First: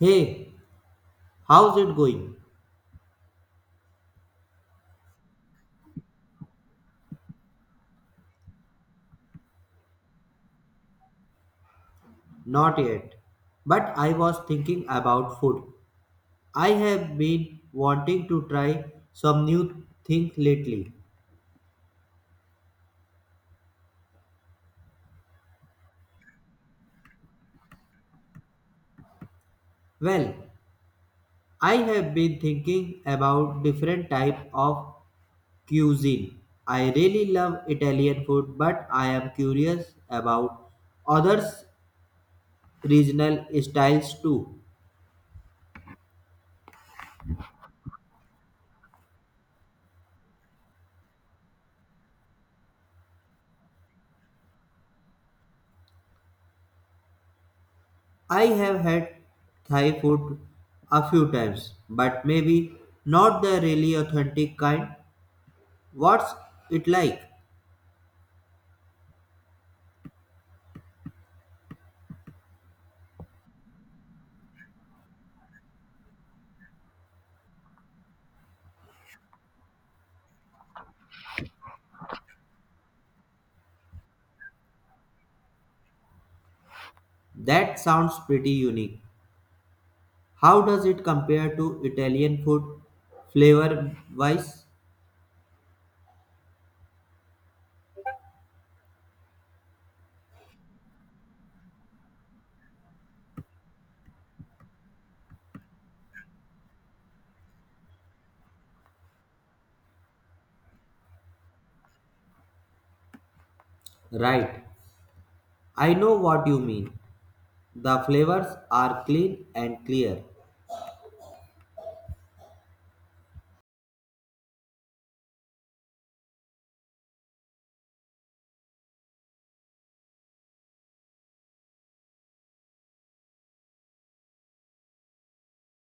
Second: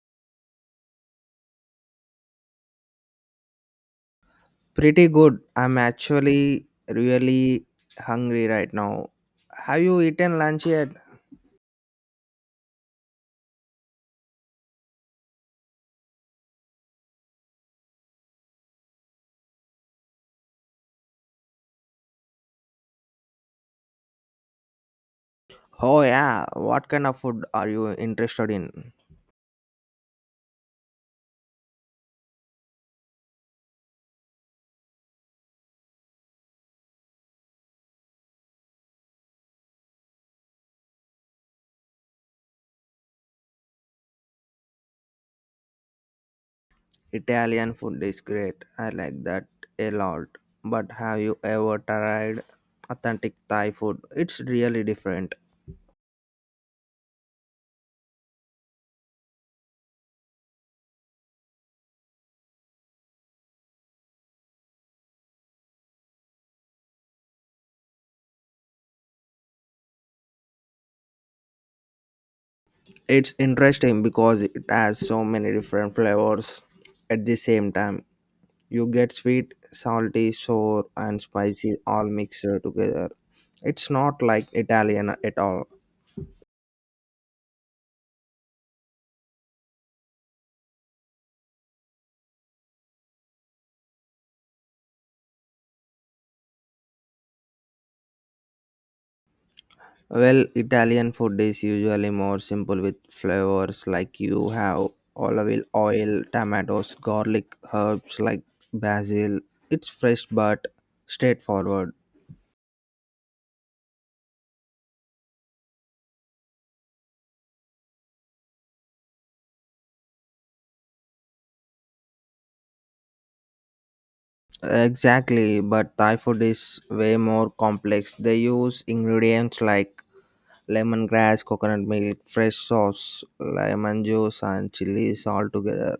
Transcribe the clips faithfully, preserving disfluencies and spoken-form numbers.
Hey, how's it going? Pretty good. I'm actually really hungry right now. Have you eaten lunch yet? Not yet. But I was thinking about food. I have been wanting to try some new thing lately. Oh, yeah. What kind of food are you interested in? Well, I have been thinking about different type of cuisine. I really love Italian food, but I am curious about others regional styles too. Italian food is great. I like that a lot. But have you ever tried authentic Thai food? It's really different. I have had Thai food a few times, but maybe not the really authentic kind. What's it like? It's interesting because it has so many different flavors at the same time. You get sweet, salty, sour, and spicy all mixed together. It's not like Italian at all. That sounds pretty unique. How does it compare to Italian food flavor wise? Well, Italian food is usually more simple with flavors like you have olive oil, tomatoes, garlic, herbs like basil. It's fresh but straightforward. Right. I know what you mean. The flavors are clean and clear. Exactly, but Thai food is way more complex. They use ingredients like lemongrass, coconut milk, fresh sauce, lemon juice, and chilies all together.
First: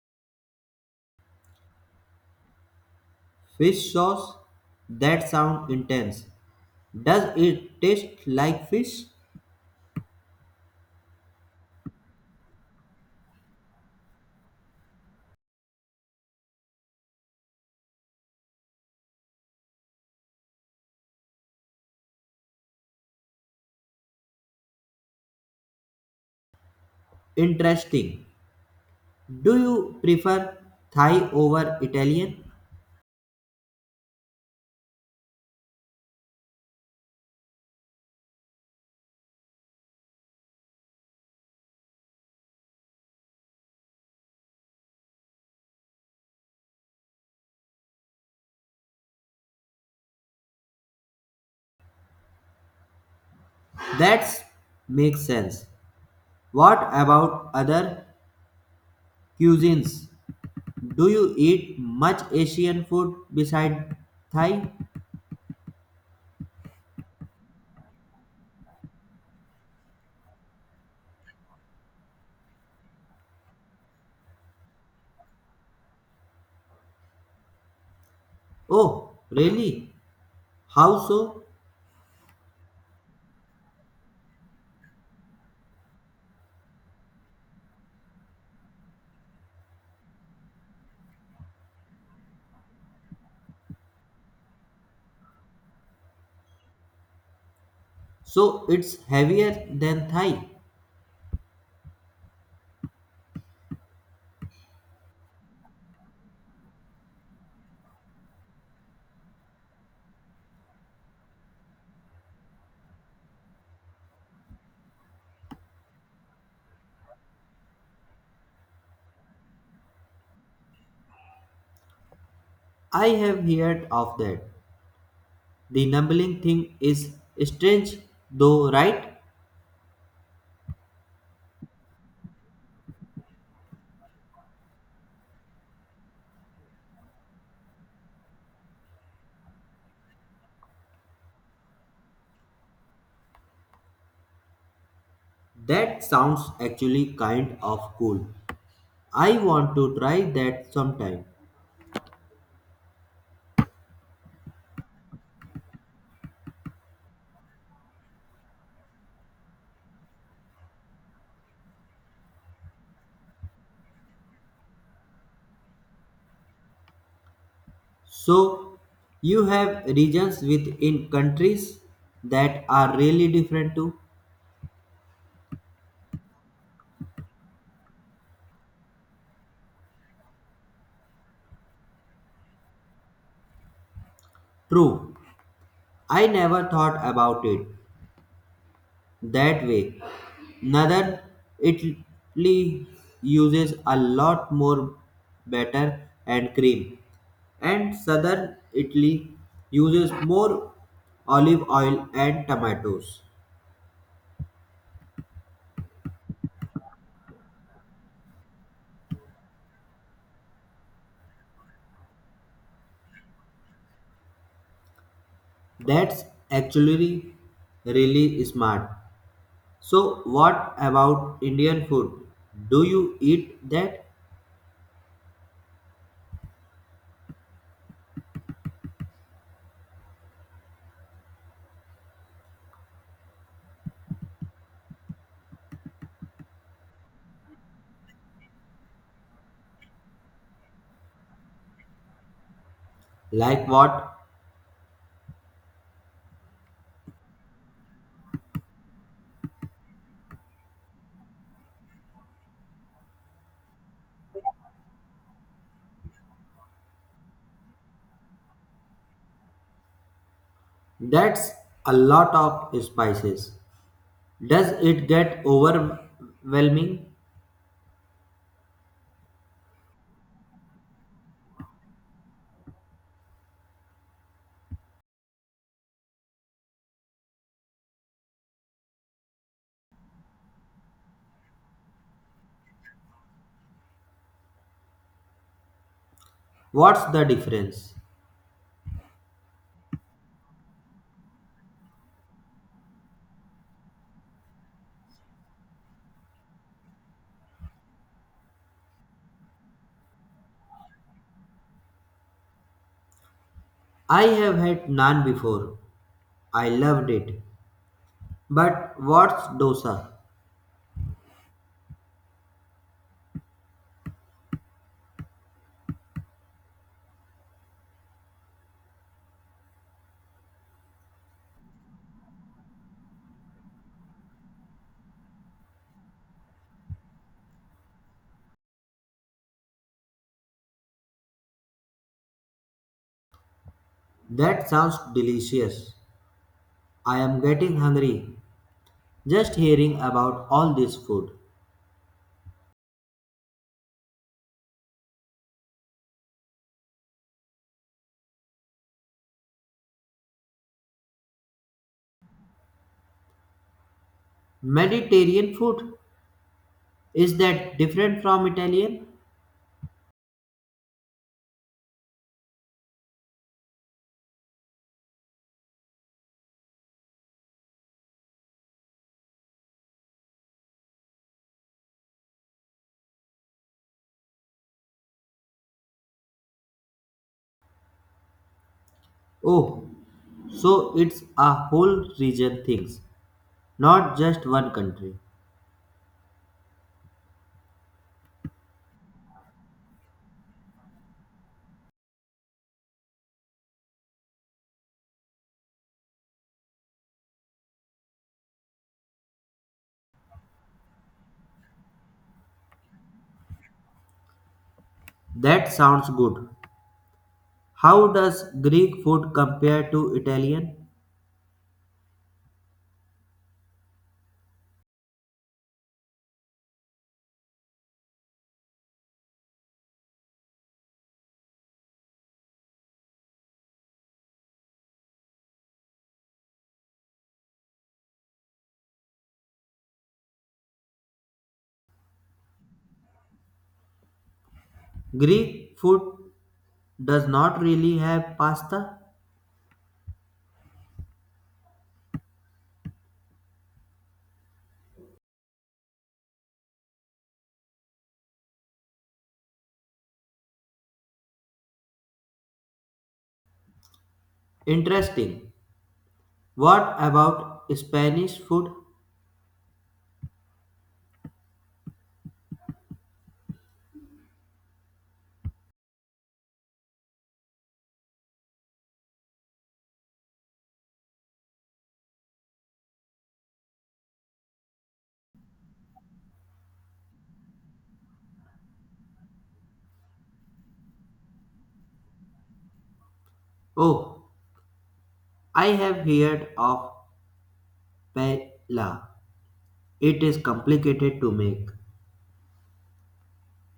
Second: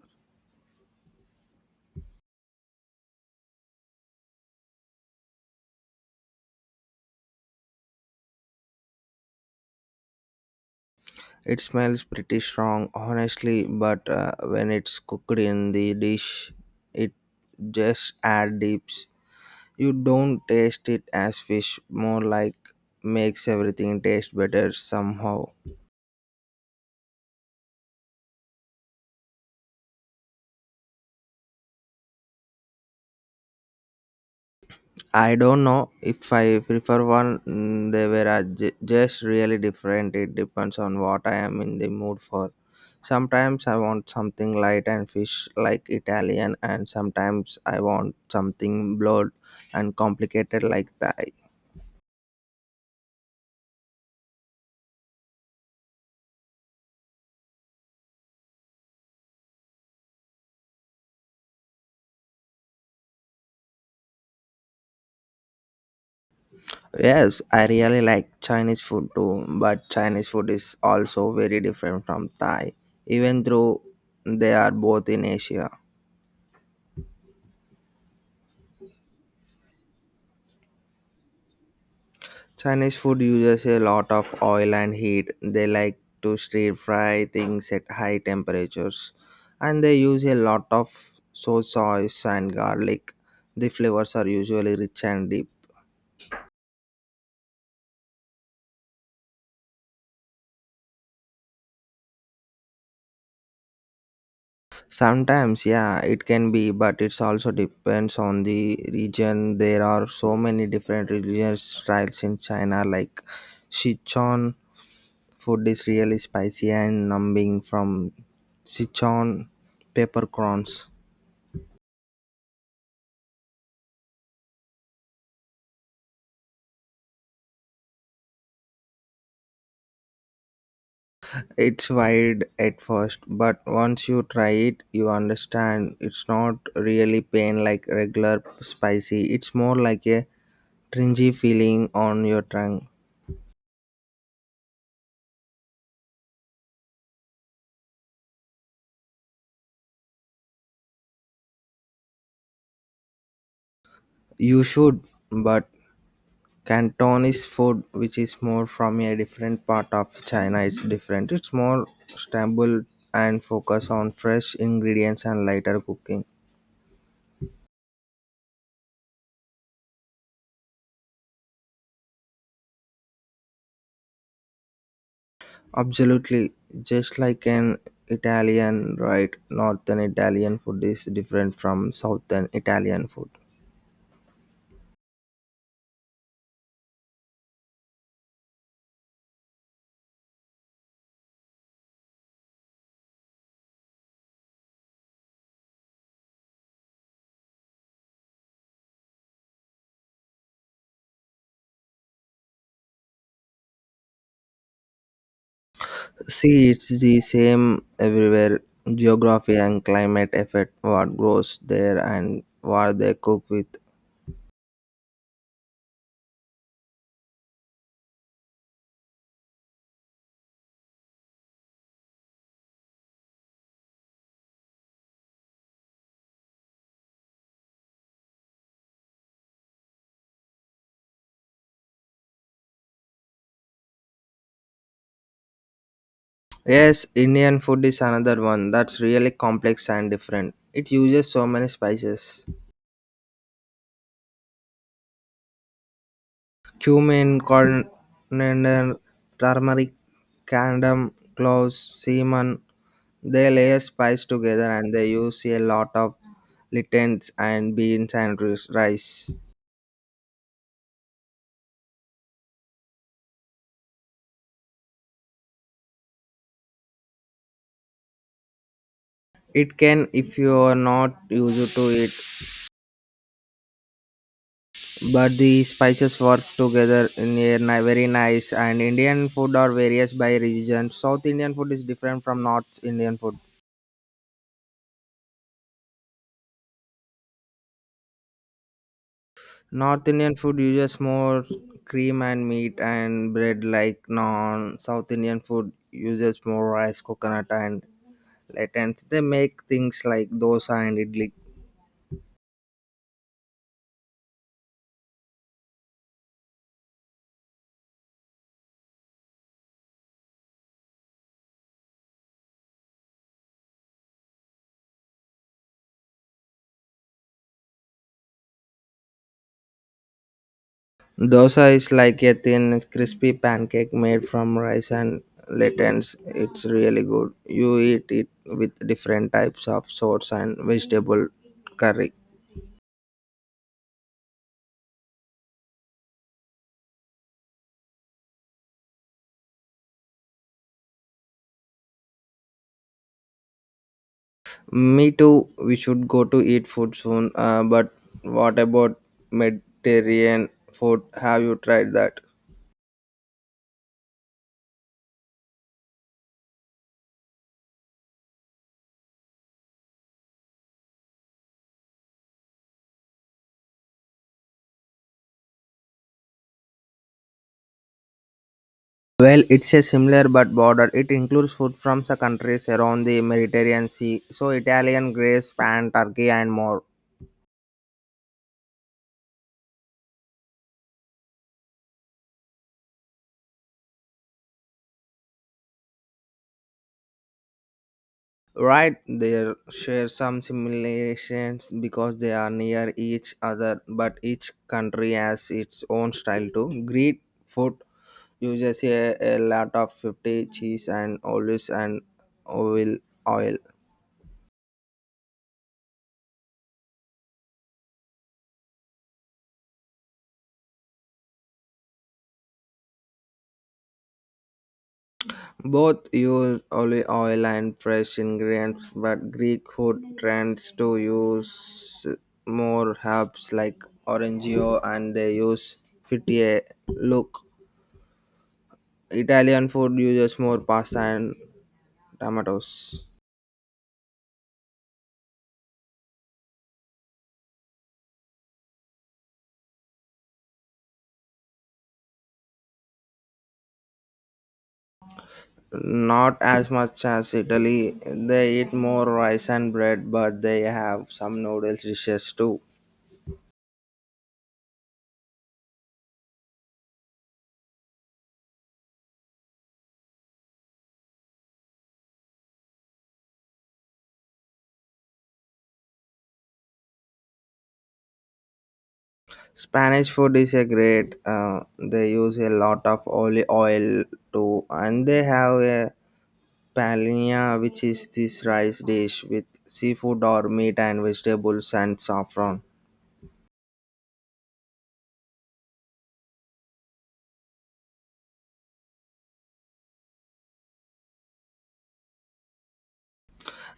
Fish sauce? That sounds intense. Does it taste like fish? It smells pretty strong, honestly, but uh, when it's cooked in the dish, it just adds dips. You don't taste it as fish, more like makes everything taste better somehow. Interesting. Do you prefer Thai over Italian? I don't know if I prefer one. mm, They were uh, ju- just really different. It depends on what I am in the mood for. Sometimes I want something light and fish like Italian, and sometimes I want something blood and complicated like Thai. That makes sense. What about other cuisines? Do you eat much Asian food beside Thai? Yes, I really like Chinese food too, but Chinese food is also very different from Thai, even though they are both in Asia. Oh, really? How so? Chinese food uses a lot of oil and heat. They like to stir fry things at high temperatures and they use a lot of soy sauce and garlic. The flavors are usually rich and deep. So it's heavier than Thai. Sometimes, yeah, it can be, but it's also depends on the region. There are so many different religious styles in China, like Sichuan food is really spicy and numbing from Sichuan peppercorns. I have heard of that. The numbling thing is strange though, right? It's wide at first, but once you try it, you understand it's not really pain like regular spicy. It's more like a tringy feeling on your tongue. That sounds actually kind of cool. I want to try that sometime. You should, but Cantonese food, which is more from a different part of China, it's different. It's more stable and focus on fresh ingredients and lighter cooking. So you have regions within countries that are really different too? Absolutely. Just like an Italian, right? Northern Italian food is different from Southern Italian food. True. I never thought about it that way. Northern Italy uses a lot more batter and cream, and southern Italy uses more olive oil and tomatoes. See, it's the same everywhere. Geography and climate affect what grows there and what they cook with. That's actually really smart. So, what about Indian food? Do you eat that? Yes, Indian food is another one that's really complex and different. It uses so many spices. Like what? Cumin, coriander, turmeric, candom, cloves, cinnamon. They layer spice together and they use a lot of littens and beans and ris- rice. That's a lot of spices. Does it get overwhelming? It can if you are not used to it, but the spices work together in a ni- very nice. And Indian food are various by region. South Indian food is different from North Indian food. What's the difference? North Indian food uses more cream and meat and bread like non South Indian food uses more rice, coconut and lentils. They make things like dosa and idli. I have had naan before. I loved it. But what's dosa? Dosa is like a thin, crispy pancake made from rice and lentils. It's really good. You eat it with different types of sauce and vegetable curry. That sounds delicious. I am getting hungry just hearing about all this food. Me too. We should go to eat food soon. Uh, but what about Mediterranean food? Have you tried that? Mediterranean food? Is that different from Italian? Well, it's a similar but border. It includes food from the countries around the Mediterranean Sea, so Italian, Greece, Spain, Turkey, and more. Oh, so it's a whole region things, not just one country. Right, they share some similarities because they are near each other, but each country has its own style too. Greek food uses a, a lot of fifty cheese and olives and olive oil. That sounds good. How does Greek food compare to Italian? Both use olive oil and fresh ingredients, but Greek food trends to use more herbs like orangeo and they use fifty look. Italian food uses more pasta and tomatoes. Greek food does not really have pasta? Not as much as Italy. They eat more rice and bread, but they have some noodles dishes too. Interesting. What about Spanish food? Spanish food is a great. Uh, they use a lot of olive oil too, and they have a paella, which is this rice dish with seafood or meat and vegetables and saffron. Oh, I have heard of paella. It is complicated to make.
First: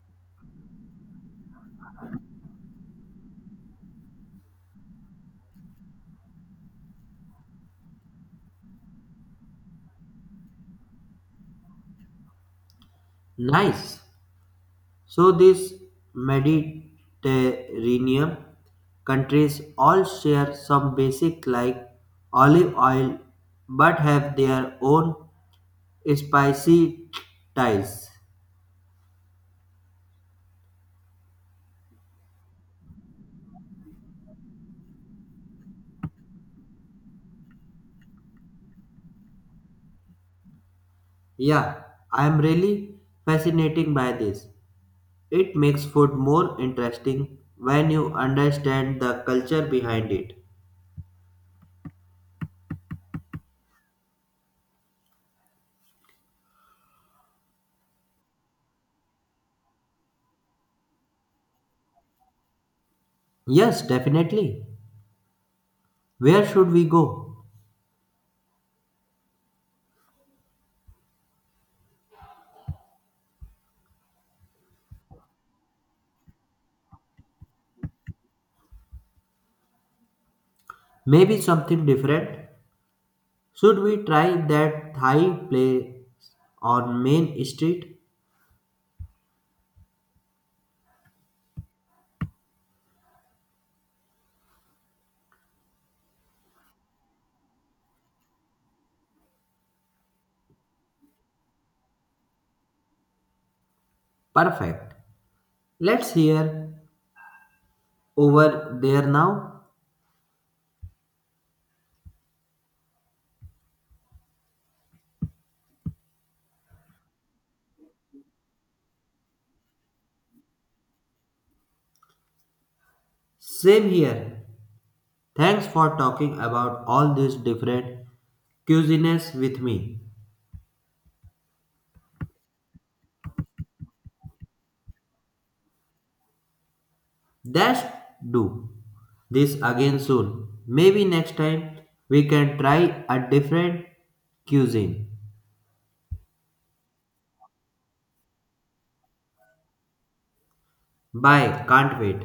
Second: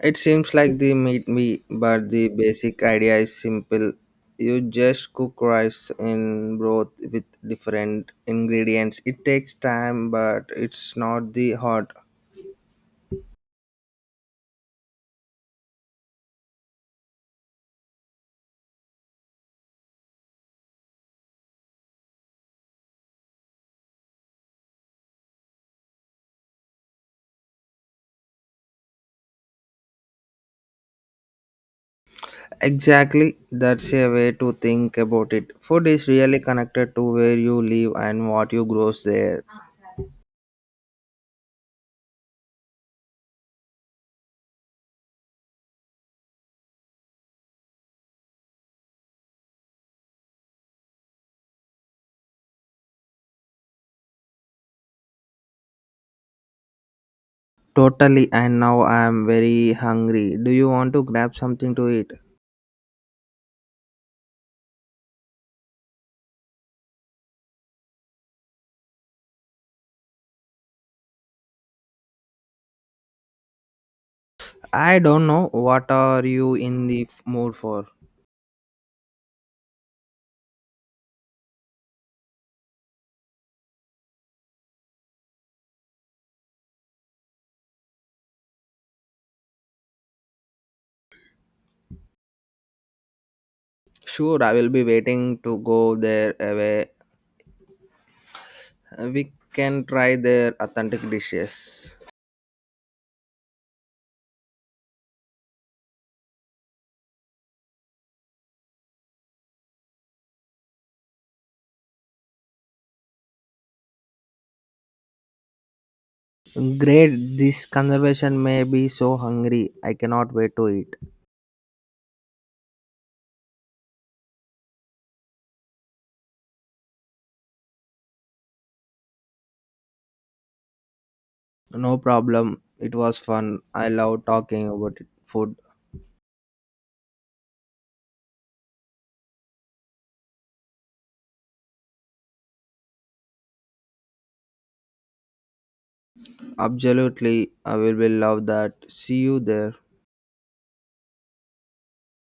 It seems like they meet me, but the basic idea is simple. You just cook rice in broth with different ingredients. It takes time, but it's not the hard. Nice. So these Mediterranean countries all share some basic like olive oil but have their own spicy ties. Exactly, that's a way to think about it. Food is really connected to where you live and what you grows there. Yeah, I am really fascinated by this. It makes food more interesting when you understand the culture behind it. Totally, and now I am very hungry. Do you want to grab something to eat? Yes, definitely. Where should we go? I don't know. What are you in the f- mood for? Maybe something different. Should we try that Thai place on Main Street? Sure, I will be waiting to go there away. We can try their authentic dishes. Perfect. Let's hear over there now. Great, this conversation may be so hungry. I cannot wait to eat. Same here. Thanks for talking about all these different cuisines with me. No problem. It was fun. I love talking about it. Food. Dash do this again soon. Maybe next time we can try a different cuisine. Absolutely, I will be love that. See you there. Bye, can't wait.